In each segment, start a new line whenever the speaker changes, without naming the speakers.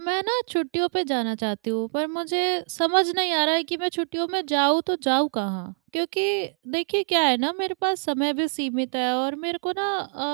मैं ना छुट्टियों पे जाना चाहती हूँ पर मुझे समझ नहीं आ रहा है कि मैं छुट्टियों में जाऊँ तो जाऊँ कहाँ, क्योंकि देखिए क्या है ना, मेरे पास समय भी सीमित है और मेरे को ना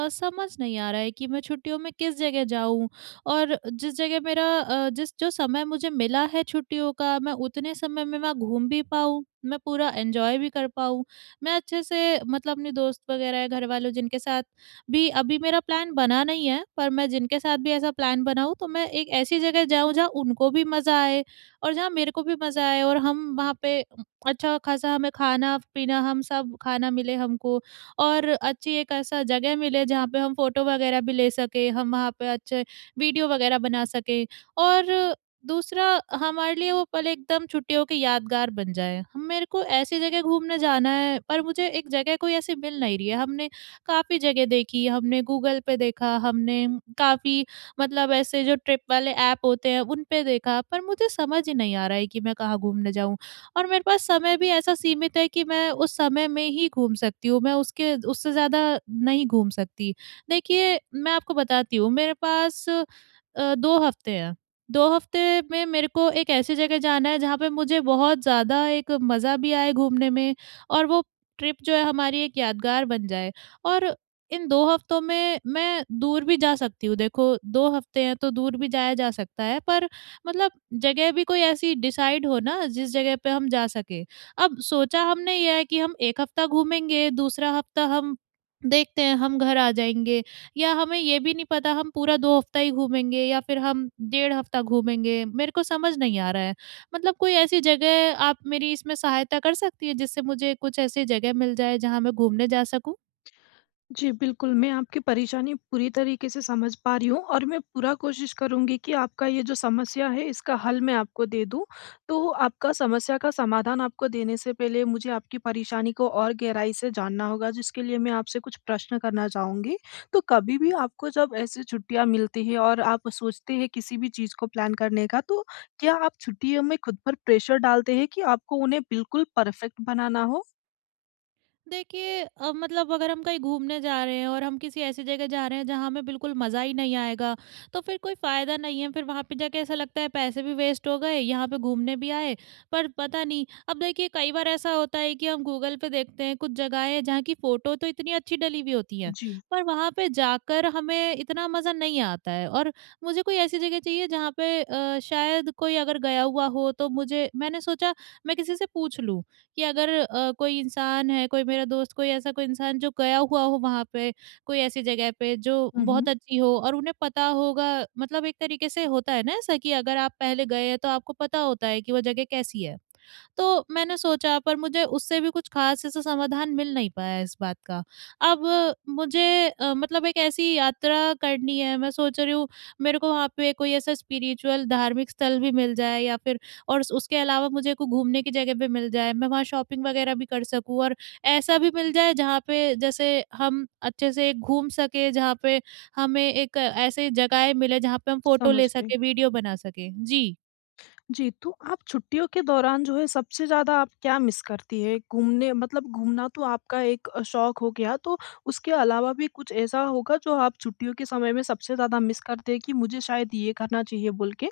समझ नहीं आ रहा है कि मैं छुट्टियों में किस जगह जाऊँ, और जिस जगह मेरा जिस जो समय मुझे मिला है छुट्टियों का, मैं उतने समय में मैं घूम भी पाऊँ, मैं पूरा एंजॉय भी कर पाऊँ। मैं अच्छे से मतलब अपने दोस्त वगैरह घर वालों जिनके साथ भी अभी मेरा प्लान बना नहीं है, पर मैं जिनके साथ भी ऐसा प्लान बनाऊँ तो मैं एक ऐसी जगह जाऊँ जहाँ उनको भी मज़ा आए और जहाँ मेरे को भी मज़ा आए, और हम वहाँ पे अच्छा-खासा हमें खाना-पीना, हम सब खाना मिले हमको, और अच्छी एक ऐसा जगह मिले जहाँ पे हम फ़ोटो वगैरह भी ले सकें, हम वहाँ पे अच्छे वीडियो वगैरह बना सकें, और दूसरा, हमारे लिए वो पल एकदम छुट्टियों की यादगार बन जाए। हम मेरे को ऐसी जगह घूमने जाना है पर मुझे एक जगह कोई ऐसी मिल नहीं रही है। हमने काफ़ी जगह देखी है, हमने गूगल पे देखा, हमने काफ़ी मतलब ऐसे जो ट्रिप वाले ऐप होते हैं उन पे देखा, पर मुझे समझ ही नहीं आ रहा है कि मैं कहाँ घूमने जाऊँ। और मेरे पास समय भी ऐसा सीमित है कि मैं उस समय में ही घूम सकती हूँ, मैं उसके उससे ज़्यादा नहीं घूम सकती। देखिए, मैं आपको बताती हूँ मेरे पास 2 हफ़्ते हैं। 2 हफ़्ते में मेरे को एक ऐसी जगह जाना है जहाँ पे मुझे बहुत ज़्यादा एक मज़ा भी आए घूमने में, और वो ट्रिप जो है हमारी एक यादगार बन जाए। और इन 2 हफ्तों में मैं दूर भी जा सकती हूँ, देखो 2 हफ्ते हैं तो दूर भी जाया जा सकता है, पर मतलब जगह भी कोई ऐसी डिसाइड हो ना जिस जगह पे हम जा सकें। अब सोचा हमने ये है कि हम 1 हफ्ता घूमेंगे, दूसरा हफ्ता हम देखते हैं हम घर आ जाएँगे, या हमें ये भी नहीं पता हम पूरा 2 हफ्ता ही घूमेंगे या फिर हम डेढ़ हफ्ता घूमेंगे, मेरे को समझ नहीं आ रहा है। मतलब कोई ऐसी जगह आप मेरी इसमें सहायता कर सकती है जिससे मुझे कुछ ऐसी जगह मिल जाए जहाँ मैं घूमने जा सकूँ?
जी, बिल्कुल, मैं आपकी परेशानी पूरी तरीके से समझ पा रही हूँ और मैं पूरा कोशिश करूँगी कि आपका ये जो समस्या है, इसका हल मैं आपको दे दूँ। तो आपका समस्या का समाधान आपको देने से पहले मुझे आपकी परेशानी को और गहराई से जानना होगा, जिसके लिए मैं आपसे कुछ प्रश्न करना चाहूँगी। तो कभी भी आपको जब ऐसी छुट्टियाँ मिलती हैं और आप सोचते हैं किसी भी चीज़ को प्लान करने का, तो क्या आप छुट्टियों में खुद पर प्रेशर डालते हैं कि आपको उन्हें बिल्कुल परफेक्ट बनाना हो?
देखिए अब मतलब अगर हम कहीं घूमने जा रहे हैं और हम किसी ऐसी जगह जा रहे हैं जहाँ हमें बिल्कुल मज़ा ही नहीं आएगा, तो फिर कोई फ़ायदा नहीं है, फिर वहाँ पे जाके ऐसा लगता है पैसे भी वेस्ट हो गए, यहाँ पे घूमने भी आए। पर पता नहीं, अब देखिए कई बार ऐसा होता है कि हम गूगल पे देखते हैं कुछ जगहें हैं जहाँ की फ़ोटो तो इतनी अच्छी डली हुई होती हैं,
जी।
पर वहाँ पे जाकर हमें इतना मज़ा नहीं आता है। और मुझे कोई ऐसी जगह चाहिए जहाँ पे शायद कोई अगर गया हुआ हो तो मुझे मैंने सोचा मैं किसी से पूछ लूँ कि अगर कोई इंसान है, कोई मेरा दोस्त, कोई ऐसा कोई इंसान जो गया हुआ हो वहाँ पे, कोई ऐसी जगह पे जो
हुँ, हुँ।
बहुत अच्छी हो और उन्हें पता होगा मतलब एक तरीके से होता है ना ऐसा कि अगर आप पहले गए हैं तो आपको पता होता है कि वो जगह कैसी है। तो मैंने सोचा, पर मुझे उससे भी कुछ ख़ास ऐसा समाधान मिल नहीं पाया इस बात का। अब मुझे मतलब एक ऐसी यात्रा करनी है, मैं सोच रही हूँ मेरे को वहाँ पे कोई ऐसा स्पिरिचुअल धार्मिक स्थल भी मिल जाए या फिर, और उस उसके अलावा मुझे को घूमने की जगह भी मिल जाए, मैं वहाँ शॉपिंग वगैरह भी कर सकूँ, और ऐसा भी मिल जाए जहाँ पे जैसे हम अच्छे से घूम सकें, जहाँ पे हमें एक ऐसी जगहें मिले जहाँ पे हम फ़ोटो
समझ
ले
गई।
सकें, वीडियो बना सकें। जी।
जी, तो आप छुट्टियों के दौरान जो है सबसे ज़्यादा आप क्या मिस करती हैं? घूमने मतलब घूमना तो आपका एक शौक हो गया, तो उसके अलावा भी कुछ ऐसा होगा जो आप छुट्टियों के समय में सबसे ज़्यादा मिस करते हैं कि मुझे शायद ये करना चाहिए बोल के?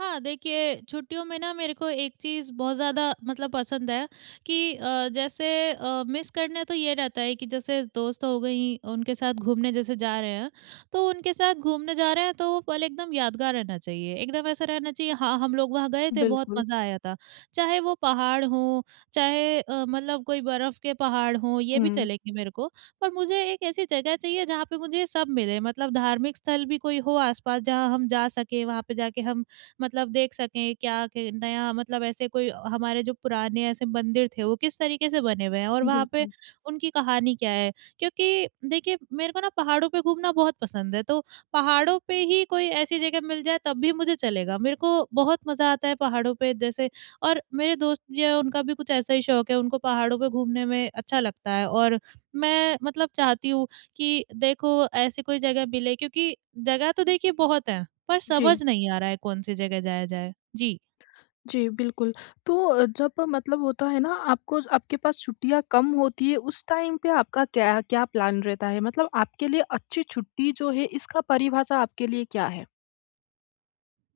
हाँ, देखिए छुट्टियों में ना मेरे को एक चीज़ बहुत ज़्यादा मतलब पसंद है कि जैसे मिस करने तो ये रहता है कि जैसे दोस्त हो गई उनके साथ घूमने जैसे जा रहे हैं, तो उनके साथ घूमने जा रहे हैं तो वो पल एकदम यादगार रहना चाहिए। एकदम ऐसा रहना चाहिए, हाँ, हम लोग वहाँ गए थे बहुत
बिल्कुल।
मज़ा आया था। चाहे वो पहाड़ हों, चाहे मतलब कोई बर्फ़ के पहाड़ हों, ये भी
हुँ,
चलेंगे मेरे को। पर मुझे एक ऐसी जगह चाहिए जहाँ पे मुझे सब मिले मतलब धार्मिक स्थल भी कोई हो आस-पास जहाँ हम जा सकें, वहाँ पे जाके हम मतलब देख सकें क्या के नया, मतलब ऐसे कोई हमारे जो पुराने ऐसे मंदिर थे वो किस तरीके से बने हुए हैं और वहाँ पे
बिल्कुल।
उनकी कहानी क्या है। क्योंकि देखिए मेरे को ना पहाड़ों पे घूमना बहुत पसंद है, तो पहाड़ों पे ही कोई ऐसी जगह मिल जाए तब भी मुझे चलेगा। मेरे को बहुत मज़ा आता है पहाड़ों पे जैसे, और मेरे दोस्त जो है उनका भी कुछ ऐसा ही शौक है, उनको पहाड़ों पे घूमने में अच्छा लगता है और मैं मतलब चाहती हूँ कि देखो, ऐसी कोई जगह मिले, क्योंकि जगह तो देखिए बहुत हैं। पर
जी,
समझ नहीं आ रहा है कौन सी जगह जाया जाए। जी।
जी, बिल्कुल। तो जब मतलब होता है ना, आपको आपके पास छुट्टियाँ कम होती है, उस टाइम पे आपका क्या क्या प्लान रहता है? मतलब आपके लिए अच्छी छुट्टी जो है, इसका परिभाषा आपके लिए क्या है?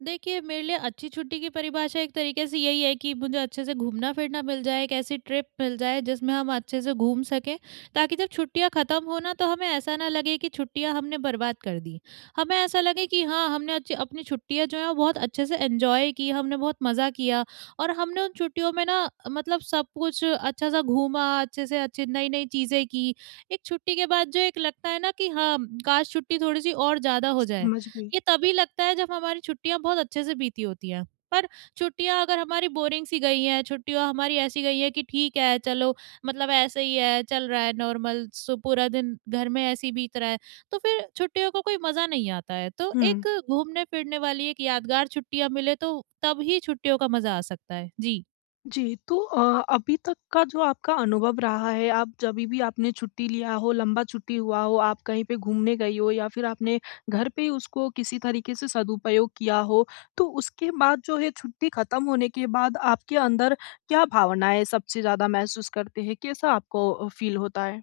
देखिए, मेरे लिए अच्छी छुट्टी की परिभाषा एक तरीके से यही है कि मुझे अच्छे से घूमना-फिरना मिल जाए, एक ऐसी ट्रिप मिल जाए जिसमें हम अच्छे से घूम सकें, ताकि जब छुट्टियाँ ख़त्म हो ना तो हमें ऐसा ना लगे कि छुट्टियाँ हमने बर्बाद कर दी। हमें ऐसा लगे कि हाँ, हमने अच्छी अपनी छुट्टियाँ जो हैं वो बहुत अच्छे से एन्जॉय की, हमने बहुत मज़ा किया, और हमने उन छुट्टियों में ना मतलब सब कुछ अच्छा-सा घूमा, अच्छे से अच्छी नई-नई चीज़ें की। एक छुट्टी के बाद जो एक लगता है ना कि हाँ, काश छुट्टी थोड़ी-सी और ज़्यादा हो जाए।
समझ गई।
ये तभी लगता है जब हमारी छुट्टियाँ बहुत अच्छे से बीती होती हैं। पर छुट्टियाँ अगर हमारी बोरिंग सी गई हैं, छुट्टियाँ हमारी ऐसी गई हैं कि ठीक है चलो मतलब ऐसे ही है, चल रहा है नॉर्मल सो पूरा दिन घर में ऐसे ही बीत रहा है, तो फिर छुट्टियों का कोई मज़ा नहीं आता है। तो
हुँ।
एक घूमने-फिरने वाली एक यादगार छुट्टियाँ मिले तो तब ही छुट्टियों का मज़ा आ सकता है। जी।
जी, तो अभी तक का जो आपका अनुभव रहा है, आप जभी भी आपने छुट्टी लिया हो, लंबा छुट्टी हुआ हो, आप कहीं पे घूमने गई हो या फिर आपने घर पे ही उसको किसी तरीके से सदुपयोग किया हो, तो उसके बाद जो है छुट्टी खत्म होने के बाद आपके अंदर क्या भावनाएँ सबसे ज़्यादा महसूस करते हैं? कैसा आपको फ़ील होता है?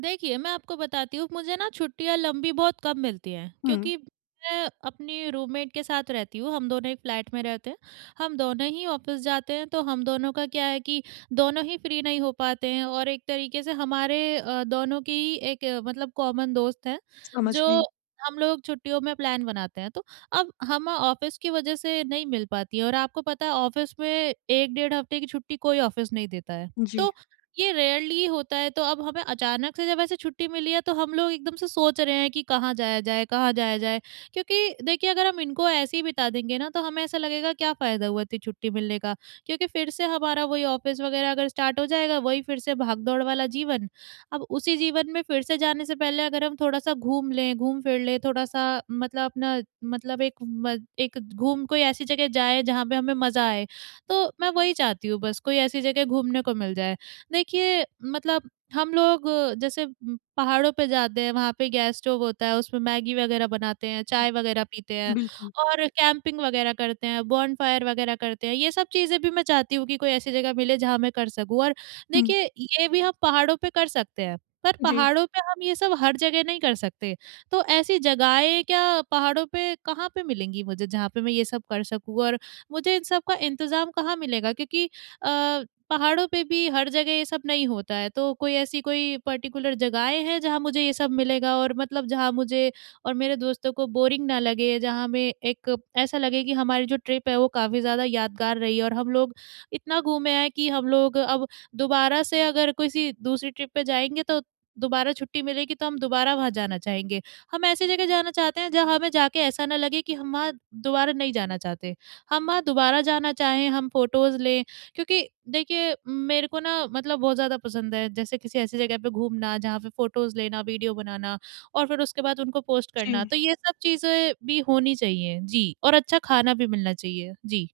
देखिए, मैं आपको बताती हूँ, मुझे ना छुट्टियाँ लंबी बहुत कम मिलती हैं,
हुँ,
क्योंकि मैं अपनी रूममेट के साथ रहती हूँ, हम दोनों एक फ्लैट में रहते हैं। हम दोनों ही ऑफ़िस जाते हैं, तो हम दोनों का क्या है कि दोनों ही फ्री नहीं हो पाते हैं, और एक तरीके से हमारे दोनों की ही एक मतलब कॉमन दोस्त है,
समझ
जो
गई।
हम लोग छुट्टियों में प्लान बनाते हैं। तो अब हम ऑफ़िस की वज़ह से नहीं मिल पाती है, और आपको पता है ऑफ़िस में 1 डेढ़ हफ़्ते की छुट्टी कोई ऑफ़िस नहीं देता है।
जी,
तो ये रेयरली होता है, तो अब हमें अचानक से जब ऐसे छुट्टी मिली है तो हम लोग एकदम से सोच रहे हैं कि कहाँ जाया जाए कहाँ जाया जाए, क्योंकि देखिए अगर हम इनको ऐसे ही बिता देंगे ना तो हमें ऐसा लगेगा क्या फ़ायदा हुआ इतनी छुट्टी मिलने का, क्योंकि फिर से हमारा वही ऑफिस वगैरह अगर स्टार्ट हो जाएगा वही फिर से भाग दौड़ वाला जीवन। अब उसी जीवन में फिर से जाने से पहले अगर हम थोड़ा सा घूम लें घूम फिर लें थोड़ा सा मतलब अपना मतलब एक एक घूम कोई ऐसी जगह जाए जहाँ पे हमें मज़ा आए, तो मैं वही चाहती हूँ बस कोई ऐसी जगह घूमने को मिल जाए। देखिए मतलब हम लोग जैसे पहाड़ों पे जाते हैं वहाँ पे गैस स्टोव होता है उसमें मैगी वगैरह बनाते हैं चाय वगैरह पीते हैं,
बिल्कुल।
और कैंपिंग वगैरह करते हैं बॉनफायर वगैरह करते हैं, ये सब चीज़ें भी मैं चाहती हूँ कि कोई ऐसी जगह मिले जहाँ मैं कर सकूँ। और
हुँ,
देखिए ये भी हम पहाड़ों पे कर सकते हैं, पर
जी,
पहाड़ों पे हम ये सब हर जगह नहीं कर सकते, तो ऐसी जगहें क्या पहाड़ों पे कहाँ पे मिलेंगी मुझे जहाँ पे मैं ये सब कर सकूँ, और मुझे इन सब का इंतजाम कहाँ मिलेगा, क्योंकि अ, पहाड़ों पे भी हर जगह ये सब नहीं होता है, तो कोई ऐसी कोई पर्टिकुलर जगहें हैं जहाँ मुझे ये सब मिलेगा और मतलब जहाँ मुझे और मेरे दोस्तों को बोरिंग ना लगे, जहाँ हमें एक ऐसा लगे कि हमारी जो ट्रिप है वो काफ़ी ज़्यादा यादगार रही है और हम लोग इतना घूमे हैं कि हम लोग अब दोबारा से अगर किसी दूसरी ट्रिप पे जाएँगे तो दोबारा छुट्टी मिलेगी तो हम दोबारा वहाँ जाना चाहेंगे। हम ऐसी जगह जाना चाहते हैं जहाँ हमें जाके ऐसा ना लगे कि हम वहाँ दोबारा नहीं जाना चाहते। हम वहाँ दोबारा जाना चाहें, हम फ़ोटोज़ लें, क्योंकि देखिए मेरे को ना मतलब बहुत ज़्यादा पसंद है जैसे किसी ऐसी जगह पे घूमना जहाँ पे फोटोज़ लेना, वीडियो बनाना और फिर उसके बाद उनको पोस्ट
जी।
करना। तो ये सब चीज़ें भी होनी चाहिए। जी, और अच्छा खाना भी मिलना चाहिए। जी।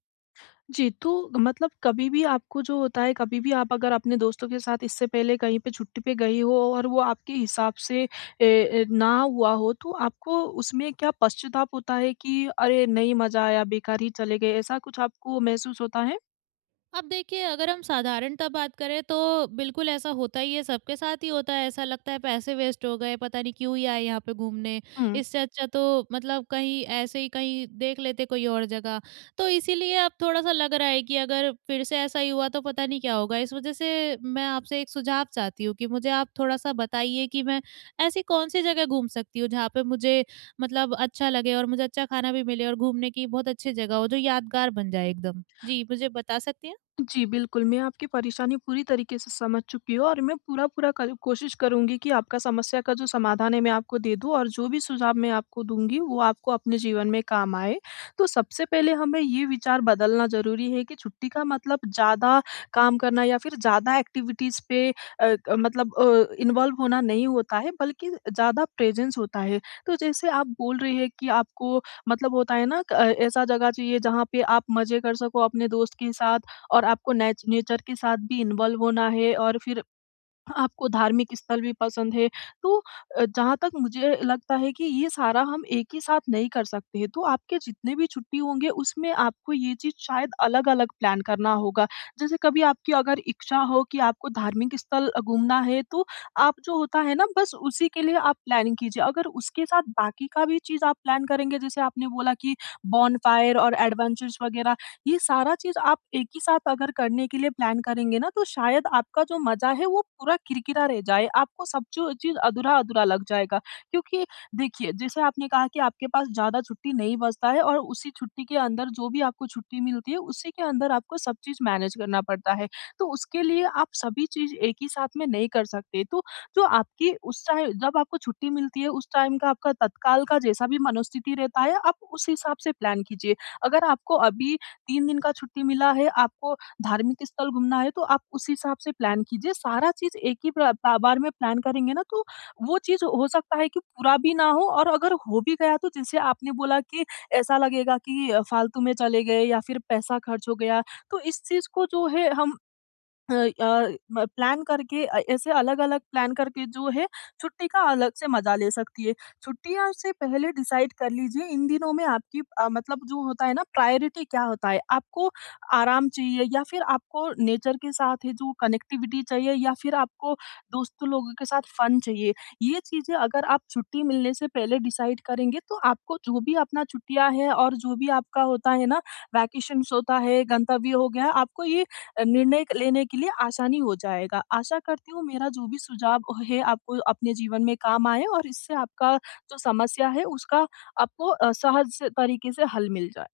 जी, तो मतलब कभी भी आपको जो होता है, कभी भी आप अगर अपने दोस्तों के साथ इससे पहले कहीं पे छुट्टी पे गई हो और वो आपके हिसाब से ए, ए, ना हुआ हो, तो आपको उसमें क्या पश्चाताप होता है कि अरे! नहीं मज़ा आया, बेकार ही चले गए, ऐसा कुछ आपको महसूस होता
अब देखिए अगर हम साधारणतः बात करें तो बिल्कुल ऐसा होता ही है, सबके साथ ही होता है, ऐसा लगता है पैसे वेस्ट हो गए, पता नहीं क्यों ही आए यहाँ पे घूमने,
है?
इससे अच्छा तो मतलब कहीं ऐसे ही कहीं देख लेते कोई और जगह। तो इसीलिए अब थोड़ा सा लग रहा है कि अगर फिर से ऐसा ही हुआ तो पता नहीं क्या होगा, इस वजह से मैं आपसे एक सुझाव चाहती हूँ कि मुझे आप थोड़ा सा बताइए कि मैं ऐसी कौन सी जगह घूम सकती हूँ जहाँ पे मुझे मतलब अच्छा लगे और मुझे अच्छा खाना भी मिले और घूमने की बहुत अच्छी जगह हो जो यादगार बन जाए एकदम, जी मुझे बता सकती हैं?
जी, बिल्कुल, मैं आपकी परेशानी पूरी तरीके से समझ चुकी हूँ और मैं पूरा-पूरा कर कोशिश करूँगी कि आपका समस्या का जो समाधान है, मैं आपको दे दूँ, और जो भी सुझाव मैं आपको दूँगी, वो आपको अपने जीवन में काम आए। तो सबसे पहले हमें ये विचार बदलना ज़रूरी है कि छुट्टी का मतलब ज़्यादा काम करना या फिर ज़्यादा एक्टिविटीज़ पे मतलब इन्वॉल्व होना नहीं होता है, बल्कि ज़्यादा प्रेज़ेंस होता है। तो जैसे आप बोल रहे हैं कि आपको मतलब होता है ना, क ऐसा जगह चाहिए जहाँ पे आप मज़े कर सको अपने दोस्त के साथ, और आपको नेचर के साथ भी इन्वॉल्व होना है और फिर आपको धार्मिक स्थल भी पसंद है। तो जहाँ तक मुझे लगता है कि ये सारा हम एक ही साथ नहीं कर सकते हैं, तो आपके जितने भी छुट्टी होंगे उसमें आपको ये चीज़ शायद अलग-अलग प्लान करना होगा। जैसे कभी आपकी अगर इच्छा हो कि आपको धार्मिक स्थल घूमना है, तो आप जो होता है ना, बस उसी के लिए आप प्लानिंग कीजिए। अगर उसके साथ बाकी का भी चीज़ आप प्लान करेंगे, जैसे आपने बोला कि बॉनफायर और एडवेंचर्स वगैरह, ये सारा चीज़ आप एक ही साथ अगर करने के लिए प्लान करेंगे ना, तो शायद आपका जो मज़ा है वो पूरा किरकिरा रह जाए, आपको सब जो चीज़ अधूरा-अधूरा लग जाएगा। क्योंकि देखिए, जैसे आपने कहा कि आपके पास ज़्यादा छुट्टी नहीं बचता है, और उसी छुट्टी के अंदर जो भी आपको छुट्टी मिलती है, उसी के अंदर आपको सब चीज़ मैनेज करना पड़ता है। तो उसके लिए आप सभी चीज़ एक ही साथ में नहीं कर सकते। तो जो आपकी उस टाइम जब आपको छुट्टी मिलती है, उस टाइम का आपका तत्काल का जैसा भी मनोस्थिति रहता है, आप उस हिसाब से प्लान कीजिए। अगर आपको अभी 3 दिन का छुट्टी मिला है, आपको धार्मिक स्थल घूमना है, तो आप उस हिसाब से प्लान कीजिए। सारा चीज़ एक ही प्र बा बार में प्लान करेंगे ना, तो वो चीज़ हो सकता है कि पूरा भी ना हो, और अगर हो भी गया, तो जैसे आपने बोला कि ऐसा लगेगा कि फालतू में चले गए या फिर पैसा खर्च हो गया। तो इस चीज़ को जो है हम अ अ, म प्लान करके ऐसे अलग-अलग प्लान करके जो है छुट्टी का अलग से मज़ा ले सकती है। छुट्टियाँ से पहले डिसाइड कर लीजिए इन दिनों में आपकी मतलब जो होता है ना, प्रायोरिटी क्या होता है? आपको आराम चाहिए, या फिर आपको नेचर के साथ है जो कनेक्टिविटी चाहिए, या फिर आपको दोस्तों लोगों के साथ फन चाहिए। ये चीज़ें अगर आप छुट्टी मिलने से पहले डिसाइड करेंगे, तो आपको जो भी अपना छुट्टियाँ है और जो भी आपका होता है ना, वैकेशंस होता है, गंतव्य हो गया, आपको ये निर्णय क लेने के लिए आसानी हो जाएगा। आशा करती हूँ मेरा जो भी सुझाव है, आपको अपने जीवन में काम आए, और इससे आपका जो समस्या है, उसका आपको तरीके से हल मिल जाए।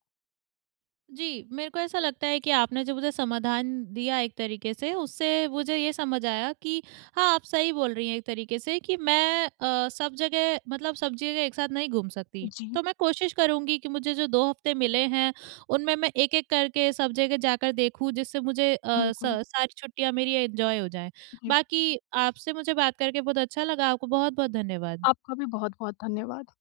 जी, मेरे को ऐसा लगता है कि आपने जो मुझे समाधान दिया एक तरीके से, उससे मुझे ये समझ आया कि हाँ, आप सही बोल रही हैं एक तरीके से कि मैं सब जगह मतलब सब जगह एक साथ नहीं घूम सकती।
जी,
तो मैं कोशिश करूँगी कि मुझे जो 2 हफ़्ते मिले हैं, उनमें मैं एक-एक करके सब जगह जाकर देखूँ, जिससे मुझे अ, स
बिल्कुल।
सारी छुट्टियाँ मेरी एन्जॉय हो जाएँ।
जी,
बाकी आपसे मुझे बात करके बहुत अच्छा लगा। आपको बहुत-बहुत धन्यवाद।
आपका भी बहुत-बहुत धन्यवाद।